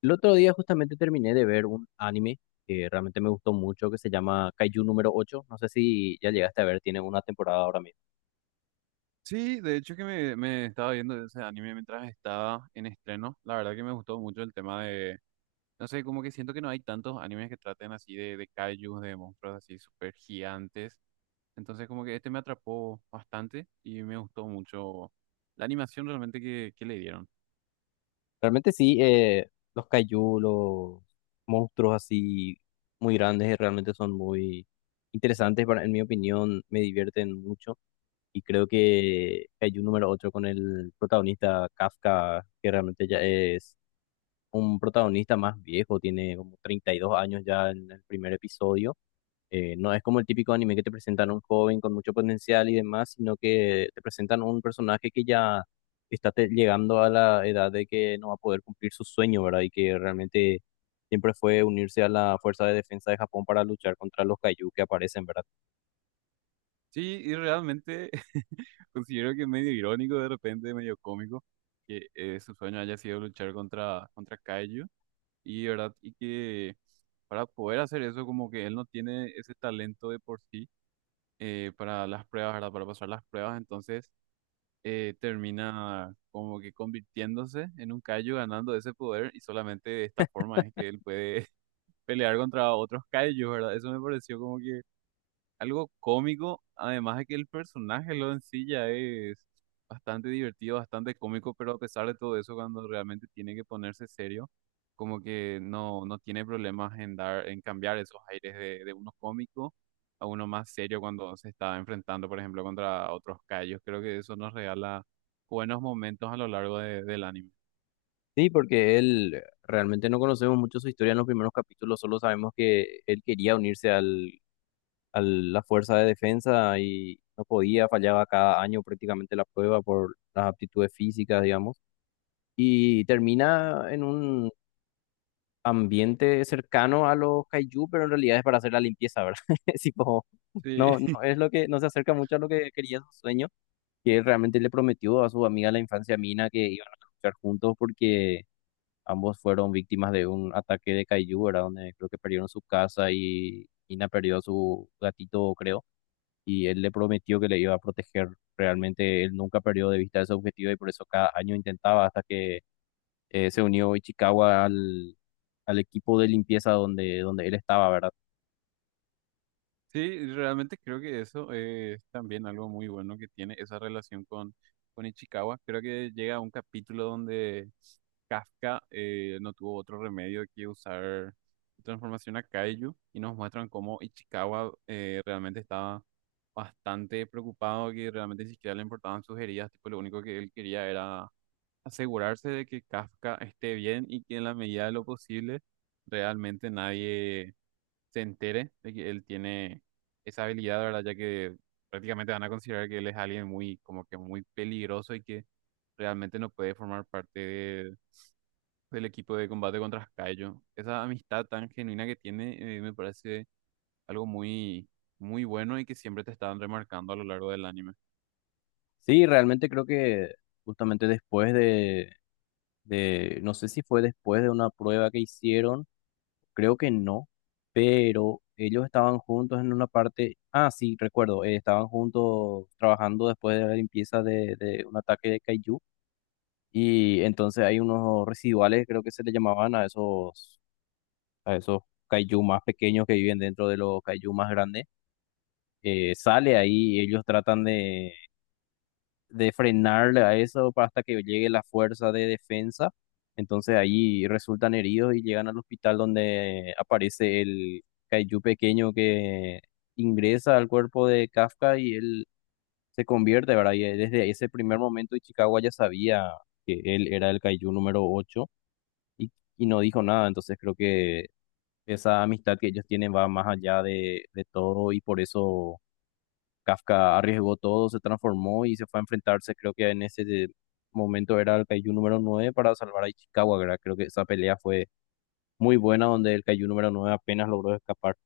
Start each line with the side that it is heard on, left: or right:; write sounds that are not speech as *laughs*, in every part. left: El otro día justamente terminé de ver un anime que realmente me gustó mucho, que se llama Kaiju número ocho. No sé si ya llegaste a ver, tiene una temporada ahora mismo.
right: Sí, de hecho que me estaba viendo ese anime mientras estaba en estreno. La verdad que me gustó mucho el tema de, no sé, como que siento que no hay tantos animes que traten así de kaijus, de monstruos así súper gigantes. Entonces como que este me atrapó bastante y me gustó mucho la animación realmente que le dieron.
left: Realmente sí, los Kaiju, los monstruos así muy grandes, realmente son muy interesantes, en mi opinión, me divierten mucho. Y creo que Kaiju número ocho con el protagonista Kafka, que realmente ya es un protagonista más viejo, tiene como 32 años ya en el primer episodio. No es como el típico anime que te presentan a un joven con mucho potencial y demás, sino que te presentan un personaje que ya está llegando a la edad de que no va a poder cumplir su sueño, ¿verdad? Y que realmente siempre fue unirse a la Fuerza de Defensa de Japón para luchar contra los Kaiju que aparecen, ¿verdad?
right: Sí, y realmente *laughs* considero que es medio irónico de repente, medio cómico, que su sueño haya sido luchar contra kaiju. Y, ¿verdad? Y que para poder hacer eso, como que él no tiene ese talento de por sí para las pruebas, ¿verdad? Para pasar las pruebas, entonces termina como que convirtiéndose en un Kaiju, ganando ese poder, y solamente de esta forma es que él puede *laughs* pelear contra otros Kaijus, ¿verdad? Eso me pareció como que algo cómico, además de que el personaje lo en sí ya es bastante divertido, bastante cómico, pero a pesar de todo eso, cuando realmente tiene que ponerse serio, como que no tiene problemas en dar, en cambiar esos aires de uno cómico a uno más serio cuando se está enfrentando, por ejemplo, contra otros callos. Creo que eso nos regala buenos momentos a lo largo del anime.
left: Sí, porque él realmente no conocemos mucho su historia en los primeros capítulos, solo sabemos que él quería unirse a la Fuerza de Defensa y no podía, fallaba cada año prácticamente la prueba por las aptitudes físicas, digamos. Y termina en un ambiente cercano a los kaiju, pero en realidad es para hacer la limpieza, ¿verdad? *laughs* Es tipo,
right: Sí.
left: no,
right: *laughs*
left: no es lo que, no se acerca mucho a lo que quería su sueño, que él realmente le prometió a su amiga de la infancia Mina que iban a luchar juntos porque ambos fueron víctimas de un ataque de kaiju, ¿verdad? Donde creo que perdieron su casa y Mina perdió a su gatito, creo. Y él le prometió que le iba a proteger. Realmente él nunca perdió de vista ese objetivo y por eso cada año intentaba hasta que se unió Ichikawa al, al equipo de limpieza donde, donde él estaba, ¿verdad?
right: Sí, realmente creo que eso es también algo muy bueno que tiene esa relación con Ichikawa. Creo que llega a un capítulo donde Kafka no tuvo otro remedio que usar su transformación a Kaiju y nos muestran cómo Ichikawa realmente estaba bastante preocupado, que realmente ni siquiera le importaban sus heridas, tipo lo único que él quería era asegurarse de que Kafka esté bien y que en la medida de lo posible realmente nadie se entere de que él tiene esa habilidad, ¿verdad? Ya que prácticamente van a considerar que él es alguien muy, como que muy peligroso y que realmente no puede formar parte del equipo de combate contra Kaijo. Esa amistad tan genuina que tiene, me parece algo muy, muy bueno y que siempre te están remarcando a lo largo del anime.
left: Sí, realmente creo que justamente después de, no sé si fue después de una prueba que hicieron, creo que no, pero ellos estaban juntos en una parte, ah, sí, recuerdo, estaban juntos trabajando después de la limpieza de un ataque de Kaiju. Y entonces hay unos residuales, creo que se le llamaban a esos kaiju más pequeños que viven dentro de los kaiju más grandes. Sale ahí y ellos tratan de frenarle a eso para hasta que llegue la fuerza de defensa. Entonces ahí resultan heridos y llegan al hospital donde aparece el Kaiju pequeño que ingresa al cuerpo de Kafka y él se convierte, ¿verdad? Y desde ese primer momento Ichikawa ya sabía que él era el Kaiju número ocho y, y no dijo nada. Entonces creo que esa amistad que ellos tienen va más allá de todo y por eso Kafka arriesgó todo, se transformó y se fue a enfrentarse, creo que en ese momento era el Kaiju número nueve para salvar a Ichikawa, ¿verdad? Creo que esa pelea fue muy buena donde el Kaiju número nueve apenas logró escapar.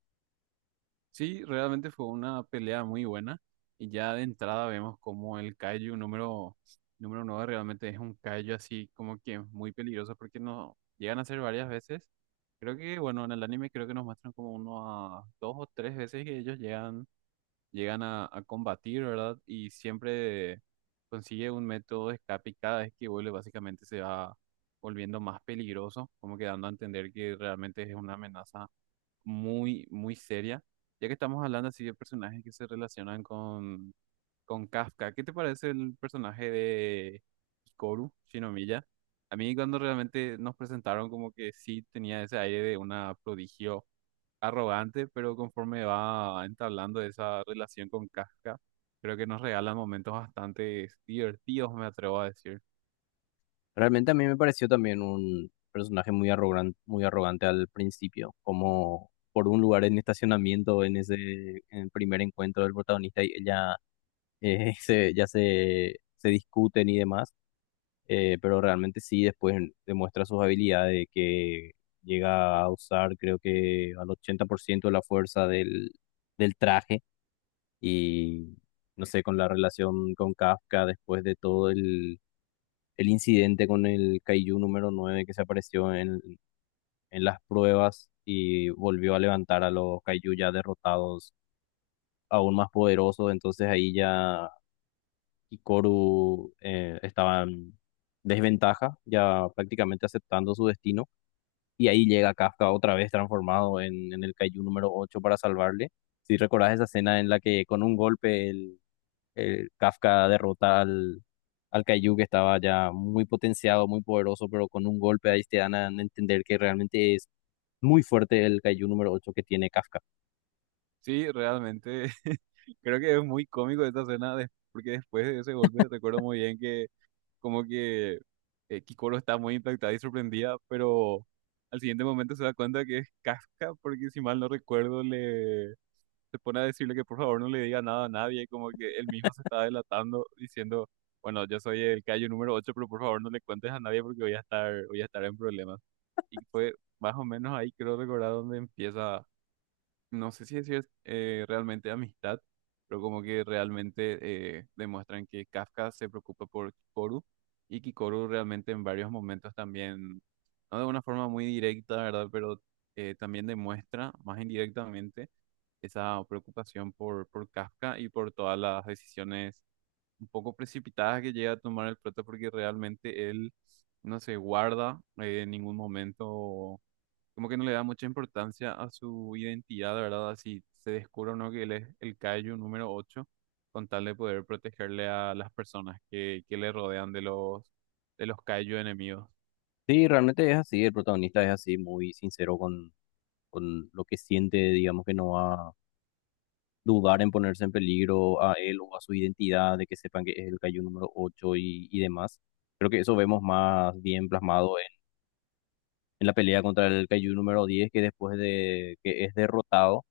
right: Sí, realmente fue una pelea muy buena y ya de entrada vemos como el número 9 realmente es un Kaiju así como que muy peligroso porque no llegan a ser varias veces. Creo que, bueno, en el anime creo que nos muestran como uno a dos o tres veces que ellos llegan, llegan a combatir, ¿verdad? Y siempre consigue un método de escape y cada vez que vuelve básicamente se va volviendo más peligroso, como que dando a entender que realmente es una amenaza muy, muy seria. Ya que estamos hablando así de personajes que se relacionan con Kafka, ¿qué te parece el personaje de Hikaru Shinomiya? A mí cuando realmente nos presentaron como que sí tenía ese aire de una prodigio arrogante, pero conforme va entablando esa relación con Kafka, creo que nos regalan momentos bastante divertidos, me atrevo a decir.
left: Realmente a mí me pareció también un personaje muy arrogante al principio, como por un lugar en estacionamiento en ese en el primer encuentro del protagonista y ella *laughs* ya se discuten y demás. Pero realmente sí, después demuestra sus habilidades de que llega a usar creo que al 80% de la fuerza del traje y no sé, con la relación con Kafka después de todo el incidente con el Kaiju número nueve que se apareció en las pruebas y volvió a levantar a los Kaiju ya derrotados aún más poderosos, entonces ahí ya y Koru estaban en desventaja, ya prácticamente aceptando su destino. Y ahí llega Kafka otra vez transformado en el Kaiju número ocho para salvarle. Si recordás esa escena en la que con un golpe el Kafka derrota al Kaiju que estaba ya muy potenciado, muy poderoso, pero con un golpe ahí te dan a entender que realmente es muy fuerte el Kaiju número ocho que tiene Kafka.
right: Sí, realmente *laughs* creo que es muy cómico esta escena, porque después de ese golpe recuerdo muy bien que como que Kikoro está muy impactada y sorprendida, pero al siguiente momento se da cuenta que es Kafka, porque si mal no recuerdo, le se pone a decirle que por favor no le diga nada a nadie, como que él mismo se está delatando, diciendo, bueno, yo soy el callo número 8 pero por favor no le cuentes a nadie porque voy a estar en problemas. Y fue más o menos ahí, creo recordar, donde empieza no sé si eso es realmente amistad, pero como que realmente demuestran que Kafka se preocupa por Kikoru y Kikoru realmente en varios momentos también, no de una forma muy directa, ¿verdad? Pero también demuestra más indirectamente esa preocupación por Kafka y por todas las decisiones un poco precipitadas que llega a tomar el prota porque realmente él no se guarda en ningún momento como que no le da mucha importancia a su identidad, ¿verdad? Así se descubre o no que él es el Kaiju número 8 con tal de poder protegerle a las personas que le rodean de los Kaiju enemigos.
left: Sí, realmente es así, el protagonista es así, muy sincero con lo que siente, digamos que no va dudar en ponerse en peligro a él o a su identidad, de que sepan que es el Kaiju número ocho y demás. Creo que eso vemos más bien plasmado en la pelea contra el Kaiju número diez que después de que es derrotado,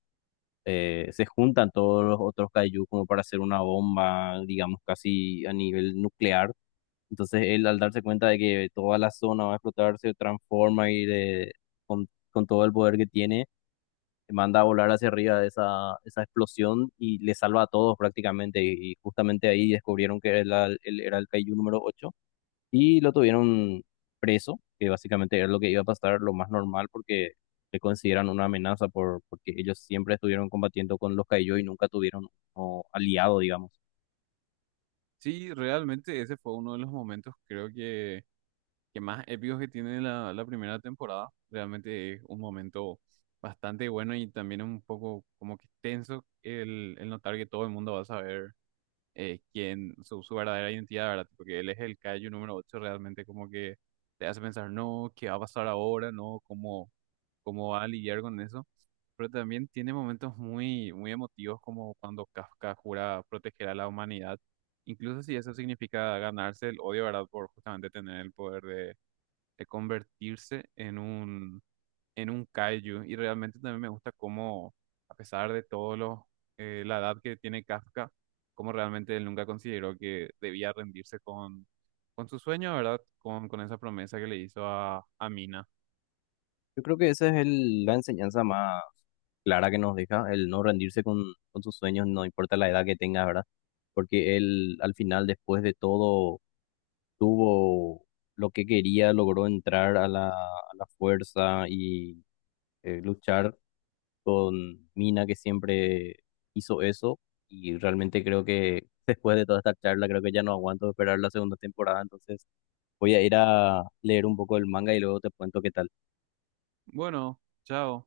left: se juntan todos los otros Kaiju como para hacer una bomba, digamos, casi a nivel nuclear. Entonces él al darse cuenta de que toda la zona va a explotar, se transforma con todo el poder que tiene, manda a volar hacia arriba esa explosión y le salva a todos prácticamente. Y justamente ahí descubrieron que era era el Kaiju número ocho y lo tuvieron preso, que básicamente era lo que iba a pasar, lo más normal, porque le consideran una amenaza porque ellos siempre estuvieron combatiendo con los Kaiju y nunca tuvieron un aliado, digamos.
right: Sí, realmente ese fue uno de los momentos, que más épicos que tiene la primera temporada. Realmente es un momento bastante bueno y también un poco como que tenso el notar que todo el mundo va a saber. Quién, su verdadera identidad, ¿verdad? Porque él es el Kaiju número 8 realmente como que te hace pensar, no, ¿qué va a pasar ahora? No, ¿cómo, cómo va a lidiar con eso? Pero también tiene momentos muy, muy emotivos como cuando Kafka jura proteger a la humanidad, incluso si eso significa ganarse el odio, ¿verdad? Por justamente tener el poder de convertirse en un kaiju y realmente también me gusta cómo, a pesar de todo lo, la edad que tiene Kafka, cómo realmente él nunca consideró que debía rendirse con su sueño, ¿verdad? Con esa promesa que le hizo a Mina.
left: Yo creo que esa es la enseñanza más clara que nos deja, el no rendirse con sus sueños, no importa la edad que tengas, ¿verdad? Porque él al final, después de todo, tuvo lo que quería, logró entrar a a la fuerza y luchar con Mina, que siempre hizo eso. Y realmente creo que *laughs* después de toda esta charla, creo que ya no aguanto esperar la segunda temporada. Entonces voy a ir a leer un poco el manga y luego te cuento qué tal.
right: Bueno, chao.